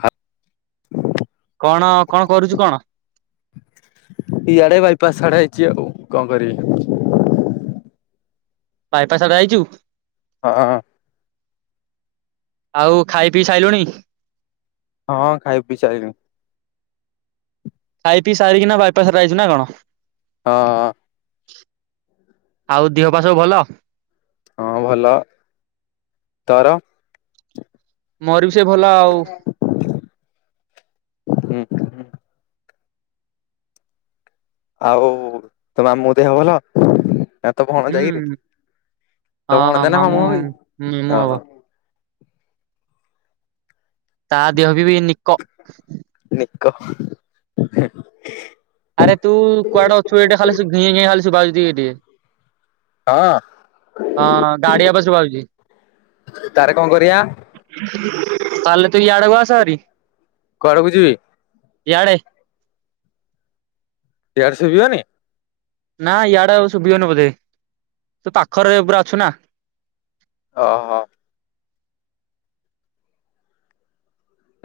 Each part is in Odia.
ହ [inaudible] କଣ, କଣ କରୁଛୁ କଣ? ଇଆଡେ ବାଇପାସ୍ ଆଡେ ଆଇଛି ଆଉ କଣ କରିବି। ବାଇପାସ ଆଡେ ଆଇଛୁ? ହଁଁ। ଆଉ ଖାଇ ପିଇ ସାଇଲୁଣି? ହଁ ଖାଇ ପି ସାରିଲିଣି। ଖାଇ ପି ସାରିକି ନା ବାଇପାସ ରେ ଆଇଛୁ ନା କଣ? ହଁ। ଆଉ ଦେହ ପା ସବୁ ଭଲ? ହଁ ଭଲ, ତୋର? ମୋର ବି ସେ ଭଲ ଆଉ। ହୁଁ, ହୁଁ। ଆଉ ତୋ ମାମୁଁ ଦେହ ଭଲ? ନା ତ ଭଣଜା ହୁଁ ଯାକିରେ, ତ ଭଣଜା ନା ମାମୁଁ ହବ ବେ, ମାମୁଁ ହବ। ଓହୋ। ତା ଦେହ ବି ବି ନିକ। ନିିକ। ହଁ [inaudible] ଆରେ ତୁ କୁଆଡେ ଅଛୁ ଏଠେ ଖାଲି ଘିଁ ଘିଁ ଖାଲି ବାଜୁ ଟିକେ ଟିକେ ହଁ, ଗାଡି ଆବାଜ ଶୁଭାଯାଉଛି [inaudible] ତାର କଣ କରିବା। ନହେଲେ ତୁ ଆଡେ ବା ଆସ ହେରି କୁଆଡ କୁ ଯିବି। ଇଆଡେ। ଇଆଡେ ସୁଭିବନି। ନା ଇଆଡେ ଆଉ ଶୁଭିବନି ବୋଧେ ତୁ ପାଖରେ ପୁରା ଅଛୁ ନା। ଓହୋ!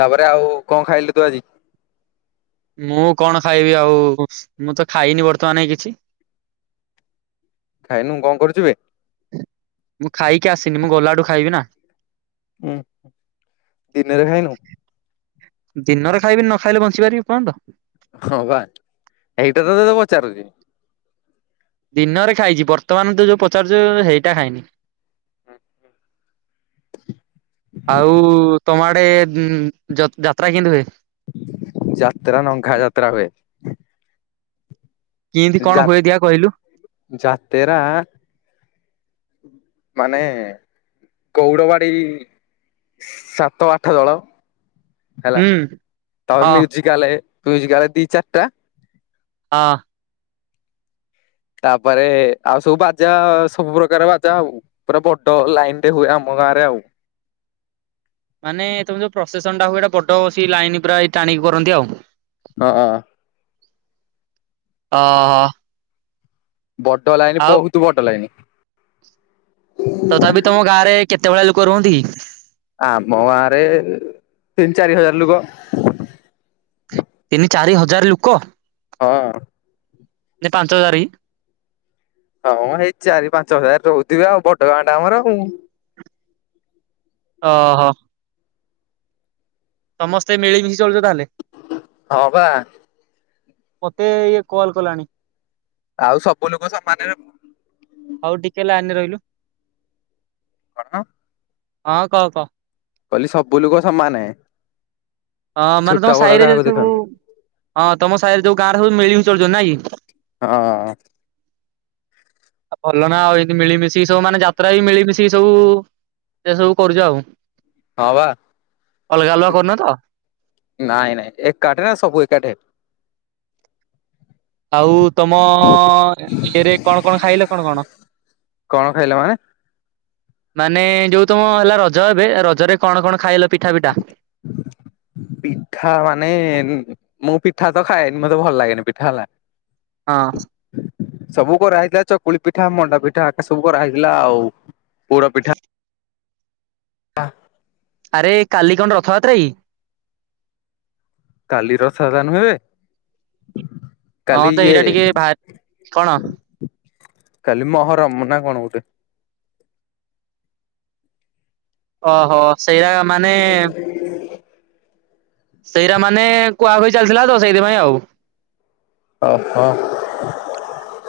ତାପରେ ଆଉ କଣ ଖାଇଲୁ? ତୁ ଆଜି ମୁଁ କଣ ଖାଇବି, ଆଉ ମୁଁ ତ ଖାଇନି ବର୍ତ୍ତମାନ ଏଇ କିଛି। ଖାଇନୁ କଣ କରୁଚୁ ବେ? ମୁଁ ଖାଇକି ଆସିନି। ମୁଁ ଗଲାବେଳୁ ଖାଇବି ନା। ହୁଁ, ଦିନରେ ଖାଇନୁ? ଦିନରେ ଖାଇବି ନ ଖାଇଲେ ବଞ୍ଚିପାରିବି ଏପର୍ଯ୍ୟନ୍ତ? ହଁ ବା ହେଇଟା ତ ତତେ ପଚାରୁଛି। ଦିନରେ ଖାଇଛି ବର୍ତ୍ତମାନ ତୁ ଯୋଉ ପଚାରୁଛୁ ହେଇଟା ଖାଇନି। ଆଉ ତମ ଆଡ଼େ ଯଯାତ୍ରା କେମତି ହୁଏ? ଯାତ୍ରା ନଙ୍ଗା ଯାତ୍ରା ହୁଏ। କେଏନ୍ତି ଯା କଣ ହୁଏ ଦେଖିଆ କହିଲୁ। ଯାତେରା ମାନେ ଗୌରବାଡି। ସାତ ଆଠ ଦଳ। ହେଲା ହୁଁ ତାପରେ ହଁ ମ୍ୟୁଜିକ୍କାଲେ ମ୍ୟୁଜିକ୍କାଲେ ଦି ଚାରିଟା। ହଁ? ତାପରେ ଆଉ ସବୁ ବାଜା ସବୁ ପ୍ରକାର ବାଜା ଆଉ। ପୁରା ବଡ ଲାଇନ ରେ ହୁଏ ଆମ ଗାଁ ରେ ଆଉ। ମାନେ ତମେ ଯୋଉ ପ୍ରସେସନ ଟା ହୁଏ ଏଇଟା ବଡ ସେ ଲାଇନ ପୁରା ଟାଣିକି କରନ୍ତି ଆଉ। ହ ଅ ହ ବଡ ଲାଇନ ବହୁତ ବଡ ଲାଇନ। ତଥାପି ତମ ଗାଁରେ କେତେ ଭଳିଆ ଲୋକ ରୁହନ୍ତି କି? ଆମ ଗାଁ ରେ ତିନି ଚାରି ହଜାର ଲୋକ। ତିନି ଚାରି ହଜାର ଲୋକ? ହଁ ପାଞ୍ଚ ହଜାର ହଁ ଏଇ ଚାରି ପାଞ୍ଚ ହଜାର ରହୁଥିବେ ଆଉ, ବଡ ଗାଁ ଟା ଆମର ଆଉ। ଓହୋ। ସମସ୍ତେ ମିଳିମିଶି ଚଳୁଛ ତାହେଲେ। ହଁ ବା। ମତେ ଇଏ କଲ୍ କଲାଣି ଆଉ ସବୁ ଲୋକ ସମାନେରେ ହଉ ଟିକେ ଲାଇନ ରେ ରହିଲୁ କଣ? ହଁ, କହ କହ। କହିଲି ସବୁ ଲୁକ ସମାନ। ହଁ, ମାନେ ତମ ସାହିରେ ଯ କାହାକୁ ଦେଖ ସବୁ, ହଁ ତମ ସାହିରେ ଯୋଉ ଗାଁ ରେ ସବୁ ମିଳିମିଶି ଚଳୁଚ ନାଇଁ କି? ହଁ। ଆଉ ଭଲ ନା ଆଉ ଏତି ମିଳିମିଶି ସବୁ ମାନେ ଯାତ୍ରା ବି ମିଳିମିଶି ସବୁ ସେ ସବୁ କରୁଛ ଆଉ। ହଁ ବା ଅଲଗା ଅଲଗା କରୁନ ତ ନାଇଁ ନାଇଁ ଏକାଠି ନା ସବୁ ଏକାଠି। ଆଉ ତମ ଇଏରେ କଣ କଣ ଖାଇଲ କଣ କଣ? କଣ ଖାଇଲ ମାନେ? ମାନେ ଯୋଉ ତମ ହେଲା ରଜ ଏବେ ରଜରେ କଣ କଣ ଖାଇଲ ପିଠା ପିଠା। [inaudible] ପିଠା ମାନେ ମୁଁ ପିଠା ତ ଖାଏନି ମତେ ଭଲ ଲାଗେନି ପିଠା ହେଲା। ହଁ। ସବୁ କରାହେଇଥିଲା ଚକୁଳି ପିଠା, ମଣ୍ଡାପିଠା ସବୁ କରାହେଇଥିଲା ଆଉ ପୋଡପିଠା [inaudible] [inaudible] ଆରେ କାଲି କଣ ରଥଯାତ୍ରା କି? କାଲି ରଥଯାତ୍ରା ନୁହେ ବେ। ହଁ କାଲି ତ ଇଏ ଏଇଟା ଟିକେ ବାହାରି କଣ କାଲି ମହରମ୍ ନା କନ ଗୋଟେ। ଓହୋ ସେଇଆ ମାନେ ସେଇରା ମାନେ କୁହାକୁହି ଚାଲିଥିଲା ତ ସେଇଥିପାଇଁ ଆଉ। ଓହୋ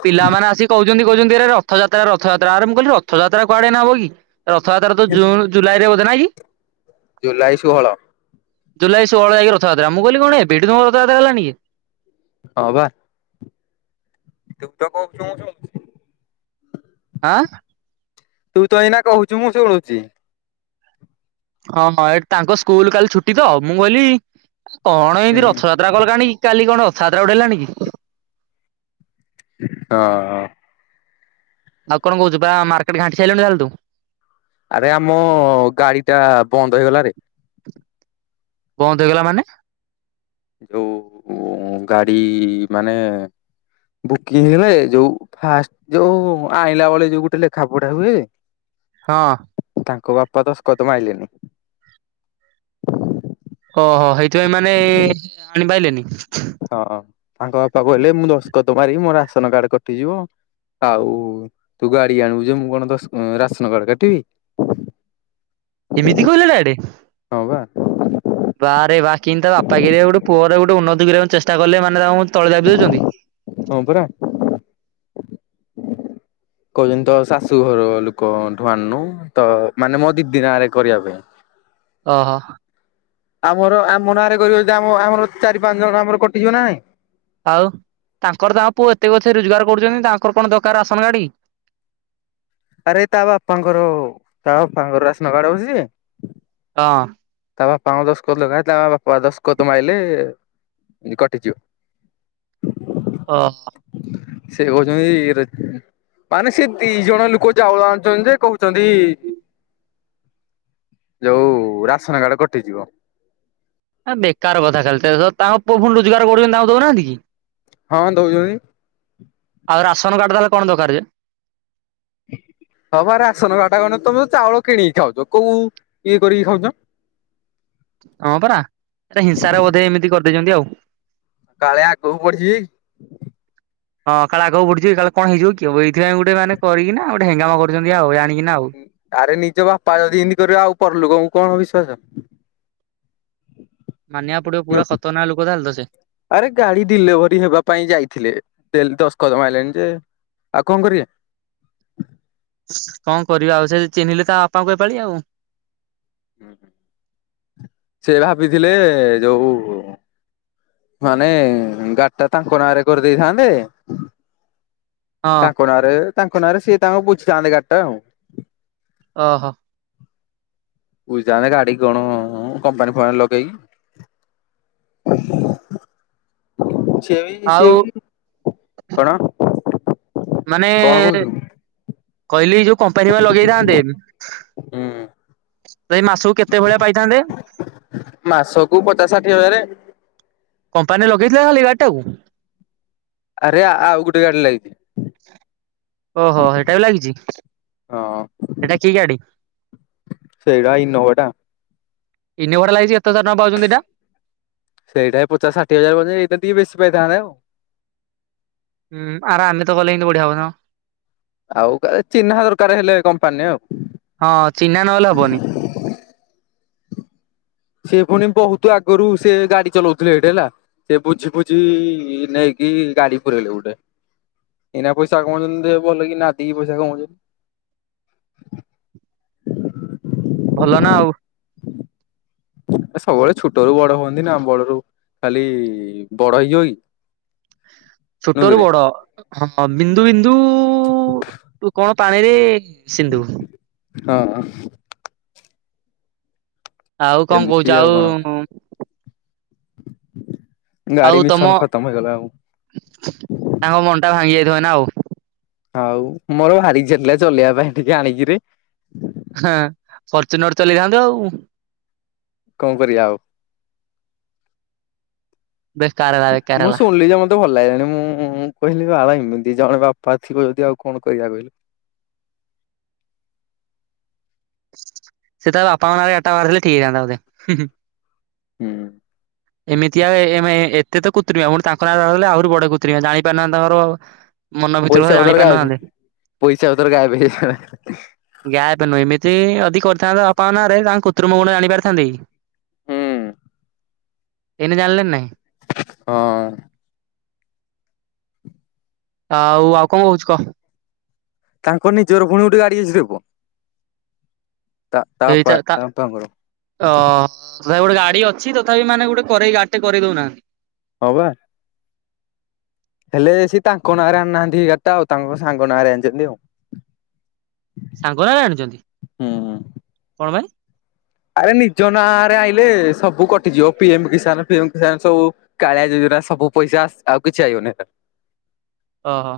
ପିଲାମାନେ ଆସିକି କହୁଛନ୍ତି କହୁଛନ୍ତି ଏରେ ରଥଯାତ୍ରା ରଥଯାତ୍ରା। ଆରେ ମୁଁ କହିଲି ରଥଯାତ୍ରା କୁଆଡେ ଏଇନା ହବକି। ରଥଯାତ୍ରା ତ ଜୁନ ଜୁଲାଇରେ ବୋଧେ ନାଇଁ କି? ଜୁଲାଇ ଷୋହଳ। ଜୁଲାଇ ଷୋହଳରେ ଯାଇକି ରଥଯାତ୍ରା। ମୁଁ କହିଲି କଣ ଏବେଠୁ ତମର ରଥଯାତ୍ରା ହେଲାଣି କି? ହଁ ବା। ତୁ ତ କହୁଥିଲୁ ମୁଁ ଶୁଣୁ ଆଁ ତୁ ତ ଏଇନା କହୁଛୁ ମୁଁ ଶୁଣୁଛି। ହଁ ହଁ ଏଠି ତାଙ୍କ ସ୍କୁଲ କାଲି ଛୁଟି ତ। ମୁଁ କହିଲି କଣ ହୁଁ ଏମତି ରଥଯାତ ତ୍ର କଲାଣି କି କାଲି କଣ ଉଠେଇଲାଣି କି? ହଁ। ଆଉ କଣ କହୁଛ ବା ମାର୍କେଟ ଘାଣ୍ଟି ସାଇଲୁଣି ତାହେଲେ ତୁ। ଆରେ ଆମ ଗାଡିଟା ବନ୍ଦ ହେଇଗଲା ରେ ବନ୍ଦ ହେଇଗଲା ମାନେ? ଯଉ ଗାଡି ମାନେ ବୁକି ହେଲେ ଯୋଉ ଫାଷ୍ଟ ଯୋଉ ଆଣିଲା ବେଳେ ଯୋଉ ଗୋଟେ ଲେଖା ପଢା ହୁଏ। ହଁ ତାଙ୍କ ବାପା ଦଶଖତ ମାଇଲେନି। ଓହୋ ହେଇଥିପାଇଁ ମାନେ ଆଣିପାଇଲେନି। ହଁ ତାଙ୍କ ବାପା କହିଲେ ମୁଁ ଦସ୍ତଖତ ମାରିବି ମୋ ରାସନ କାର୍ଡ କଟିଯିବ। ଆଉ ତୁ ଗାଡି ଆଣିବୁ ଯେ ମୁଁ କଣ ରାସନ କାର୍ଡ କାଟିବି। [inaudible] ଏମିତି କହିଲ ଡାଇରେକ୍ଟ? ହଁ ବା। ବାରେ ବା କିିନ୍ତି ତା ବାପା କିରେ ଗୋଟେ ପୁଅର ଗୋଟେ ଉନ୍ନତି କରିବାକୁ ଚେଷ୍ଟା କଲେ ମାନେ ତାଙ୍କୁ ତଳେ ଦାବି ଦଉଛନ୍ତି। ହଁ ପରା କହୁଛନ୍ତି ତ ଶାଶୁଘର ଲୋକଙ୍କଠୁ ଆଣନୁ। ତ ମାନେ ମୋ ଦିଦି ନାରେ କରିବା ପାଇଁ। ଓହୋ ଆମର ଆମ ନାଁରେ କରିବ ଆମ ଆମର ଚାରି ପାଞ୍ଚ ଜଣ ଆମର କଟିଯିବ ନା ନାହିଁ। ଆଉ ତାଙ୍କର ତାଙ୍କ ପୁଅ ଏତେ କଛି ରୋଜଗାର କରୁଛନ୍ତି। ତାଙ୍କର କଣ ଦରକାର ରାସନ କାର୍ଡ କି। ଆରେ ତା ବାପାଙ୍କର ତା ବାପାଙ୍କର ରାସନ କାର୍ଡ ଅଛି ଯେ ହଁ ତା ବାପାଙ୍କ ଦଶକତ ଲଗାଏ ତା ବାପା ଦଶକତ ମାରିଲେ କଟିଯିବ। ଓହୋ ସେ କହୁଚନ୍ତି ରେ ମାନେ ସେ ଦି ଜଣ ଲୋକ ଚାଉଳ ଆଣୁଛନ୍ତି ଯେ କହୁଛନ୍ତି ଯୋଉ ରାସନ କାର୍ଡ କଟିଯିବ। ଆ ବେକାର କଥା ଖାଲି ତାଙ୍କ ପୁଣି ରୋଜଗାର କରୁଚନ୍ତି ତାଙ୍କୁ ଦଉନାହାନ୍ତି କି? ହଁ ଦଉଛନ୍ତି। ଆଉ ରାସନ କାର୍ଡ ତାହାଲେ କଣ ଦରକାର ଯେ? ହଁ ବା ରାସନ୍ କାର୍ଡଟା କଣ ତମେ ତ ଚାଉଳ କିଣିକି ଖାଉଛ କୋଉଁ ଇଏ କରିକି ଖାଉଛ। ହଁ ପରା ହେଟା ହିଂସାରେ ବୋଧେ ଏମିତି କରିଦେଇଛନ୍ତି ଆଉ। କାଳେ ଆଗକୁ ବଢ଼ି ଯିବେକି। ହଁ କାଳେ ଆଗକୁ ବଢିଯିବେ କାଳେ କଣ ହେଇଯିବେ କି ହେଇଥି ପାଇଁ ଗୋଟେ ମାନେ କରିକିନା ଗୋଟେ ହେଙ୍ଗାମା କରୁଛନ୍ତି ଆଉ ଯାଣିକିନା ଆଉ। ଆରେ ନିଜ ବାପା ଯଦି ଇନ୍ତି କରିବ ଆଉ ପରଲୁକ କୁ କଣ ବିଶ୍ଵାସ। ମାନିବାକୁ ପଡିବ ପୁରା ଖତରନାକ୍ ଲୋକ ତାହେଲେ ତ ସେ। ଆରେ ଗାଡି ଡିଲେଭରି ହେବା ପାଇଁ ଯାଇଥିଲେ ଦଶଖତ ମାଇଲେନି ଯେ ଆଉ କଣ କରିବା? କଣ କରିବା ଆଉ ସେ ଚିହ୍ନିଲେ ତା ବାପାଙ୍କୁ ଏପାଳି ଆଉ। ହୁଁ ସେ ଭାବିଥିଲେ ଯୋଉଁ ମାନେ ଗାଡି ଟା ତାଙ୍କ ନାଁରେ କରିଦେଇଥାନ୍ତେ ହଁ ତାଙ୍କ ନାଁରେ ତାଙ୍କ ନାଁରେ ସିଏ ତାଙ୍କୁ ବୁଝିଥାନ୍ତେ ଗାଡ଼ିଟା ଆଉ। ଓହୋ। ବୁଝିଥାନ୍ତେ ଗାଡି କଣ କମ୍ପାନୀ ଫମ୍ପାନୀ ଲଗେଇକି ସିଏବି ଆଉ ସିଏବି, କଣ? ମାନେ କଣ କହୁଛୁ କହିଲି ଯୋଉଁ କମ୍ପାନୀ ପାଇଁ ଲଗେଇଥାନ୍ତେ ହୁଁ ତ ଏଇ ମାସକୁ କେତେ ଭଳିଆ ପାଇଥାନ୍ତେ? ମାସ କୁ ପଚାଶ ଷାଠିଏ ହଜାରେ। କମ୍ପାନୀ ରେ ଲଗେଇଥିଲେ ଖାଲି ଗାଡିଟାକୁ? ଆରେ ଆଉ ଗୋଟେ ଗାଡ଼ି ଲାଗିଚି। ଓହୋ ହେଇଟା ବି ଲାଗିଛି ହଁ ହେଟା କି ଗାଡ଼ି? ସେଇଟା ଇନୋଭା ଟା। ଇନୋଭା ଟା ଲାଗିଚି କେତେ ହଜାର ଟଙ୍କା ପାଉଛନ୍ତି ଏଟା? ସେଇଟା ହେ ପଚାଶ ଷାଠିଏ ହଜାର ବୋଧେ ଏଇଟା ଟିକେ ବେଶୀ ପାଇଥାନ୍ତେ ଆଉ। ହୁଁ ଆରେ ଆମେ ତ କଲେ ଏମିତି ବଢିଆ ହବନା। ଆଉ କା ଚିହ୍ନା ଦରକାର ହେଲେ କମ୍ପାନୀ ଆଉ। ହଁ ଚିହ୍ନା ନହେଲେ ହବନି। ସେ ଫୁଣି ବହୁତ ଆଗରୁ ସେ ଗାଡି ଚଲଉଥିଲେ ହେଠେ ହେଲା। ସେ ବୁଝି ବୁଝି ନେଇକି ଗାଡି ପୁରେଇଲେ ଗୁଟେ। ଏଇନା ପଇସା କମଉଛନ୍ତି ଭଲ କି ନାଦିକି ପଇସା କମଉଛନ୍ତି। ଭଲନା ଆଉ। ଏ ସବୁବେଳେ ଛୁଟରୁ ବଡ ହୁଅନ୍ତି ନା ବଡ଼ରୁ ଖାଲି ବଡ଼ ହେଇଯିବ କି? ଛୋଟ ରୁ ନୁହୁଁକିରେ ବଡ ହଁ ବିନ୍ଦୁ ବିନ୍ଦୁ ଟୁ କଣ ପାଣିରେ ସିନ୍ଧୁ। ହଁ। ଆଉ କଣ ଏମିତି କହୁଛ ଆଉ କଣ ଆଉ ଗାଡି ତମ ମିଶନ ଖତମ ହେଇଗଲା ଆଉ ତାଙ୍କ ମନଟା ଭାଙ୍ଗି ଯାଇଥିବ ଏଇନା ଆଉ। ଆଉ ମୋର ଭାରି ଇଛା ଥିଲା ଚଲେଇବା ପାଇଁ ଟିକେ ଆଣିକିରି। ହେଁ ଫର୍ଚୁନର ଚଲେଇଥାନ୍ତୁ ଆଉ। କଣ କରିବା ଆଉ। ବେକାର ହେଲା ବେକାର ମୁଁ ହେଲା ଶୁଣିଲି ଯେ ମ ତେ ଭଲ ଲାଗିଲାନି ମୁଁ କହିଲି ବାବା ଏମିତି ଜଣେ ବାପା ଥିବ ଯଦି ଆଉ କଣ କରିବା କହିଲୁ। ସେ ତା ବାପାଙ୍କ ନାଁ ରେ ଗାଡିଟା କରିଥିଲେ ଠିକ ହେଇଥାନ୍ତା ବୋଧେ। ହୁଁ। ଏମିତିଆ ଏ ଏତେ ତ କୃତ୍ରିମିଆଁ ପୁଣି ତାଙ୍କ ନାଁରେ ରହିଲେ ଆହୁରି ବଡ କୁତ୍ରିମିଆଁ ଜାଣିପାରୁନାହାନ୍ତି ତାଙ୍କର ମନ ଭିତର ପଇସା କଥା ଜାଣି ପତର ଗାଏବେ ପାରୁନଥାନ୍ତେ ପଇସା ପତର ଗାଏବେ ହେଇ ଗାଏବ ନୁହେଁ ଏମିତି ଜଦି କରିଥାନ୍ତା ତା ବାପାଙ୍କ ନାଁରେ ତାଙ୍କ କୁତ୍ରିମ ଗୁଣ ଜାଣିପାରିଥାନ୍ତେ କି? ହୁଁ। ଏଇନେ ଜାଣିଲେ ନା ନାହିଁ। ହଁ। ଆଉ ଆଉ କଣ କହୁଛିୁ କହ? ତାଙ୍କ ନିଜର ଫୁଣି ଗୁଟେ ଗାଡି ଅଛିରେ ପୁଅ ତାବାପା ତା ବାପାଙ୍କର। ଓହ ତଥାପି ଗୋଟେ ଗାଡି ଅଛି ତଥାପି ମାନେ ଗୁଟେ କରେଇ ଗାଡିଟେ କରେଇଦଉନାହାଁନ୍ତି। ହଁପା। ହେଲେ ସେ ତାଙ୍କ ନାଁରେ ଆଣିନାହାନ୍ତି ଗାଡିଟା ଆଉ ତାଙ୍କ ସାଙ୍ଗ ନାଁରେ ଆଣିଛନ୍ତି ଆଉ। ସାଙ୍ଗନାଁରେ ଆଣିଛନ୍ତି ହୁଁ। କଣ ପାଇଁ? ଆରେ ନିଜ ନାଁ ରେ ଆଇଁଲେ ସବୁ କଟିଯିବ ପିଏମ କିଷାନ ଫିଏମ କିଷାନ ସବୁ। କାଳିଆ ଜୁଜୁନା ସବୁ ପଇସା ଆଉ କିଛି ଆଇିବନି ହେରା। ଓହୋ।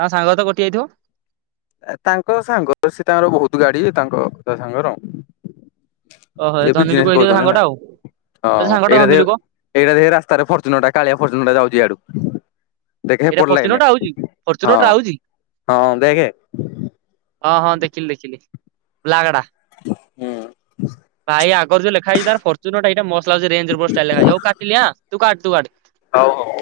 ତାଙ୍କ ସାଙ୍ଗର ତ କଟିଯାଇଥିବ? ତାଙ୍କ ସାଙ୍ଗର ସେ ତାଙ୍କର ବହୁତ ଗାଡି ତାଙ୍କ ତା ସାଙ୍ଗର ଓହୋ ସେ ଧନୀ ଲୋକ ବିଜିନେସ ହେଇଥିବ କରୁଛନ୍ତି ହେଲା ସାଙ୍ଗଟା ଆଉ ଏ ହଁ ସାଙ୍ଗଟା ଏଇଟା ଧନୀ ସେ ଲୋକ ଏଇଟା ଦେଖେ ରାସ୍ତାରେ ଫର୍ଚୁନରଟା କାଳିଆ ଫର୍ଚୁନରଟ ଯାଉଛି ଇଆଡୁ। ଦେଖ ଏଇଟା ହେପଟ ଫର୍ଚୁନର ଟା ଲାଇନରେ ଆଉଛି ଫର୍ଚୁନର ହଁ ଟା ଆଉଛି ହଁ ଦେଖେ ହଁ ହଁ ଦେଖିଲି ଦେଖିଲି ବ୍ଲାଗଡା ହୁଁ ଭାଇ ଆ ଆଗରେ ଜଉ ଲେଖାହେଇଚି ତାର ଫରଚ୍ୟୁନର ଟା ଏଇଟା ମସ୍ତ ଲାଗୁଚି ରେଞ୍ଜ ରୋଭର ଲେଖାହେଇଛି ଷ୍ଟାଇଲରେ ହଉ କାଟିଲି ଆଁ ତୁ କାଟେ ତୁ କାଟେ। ହଉ ହଉ।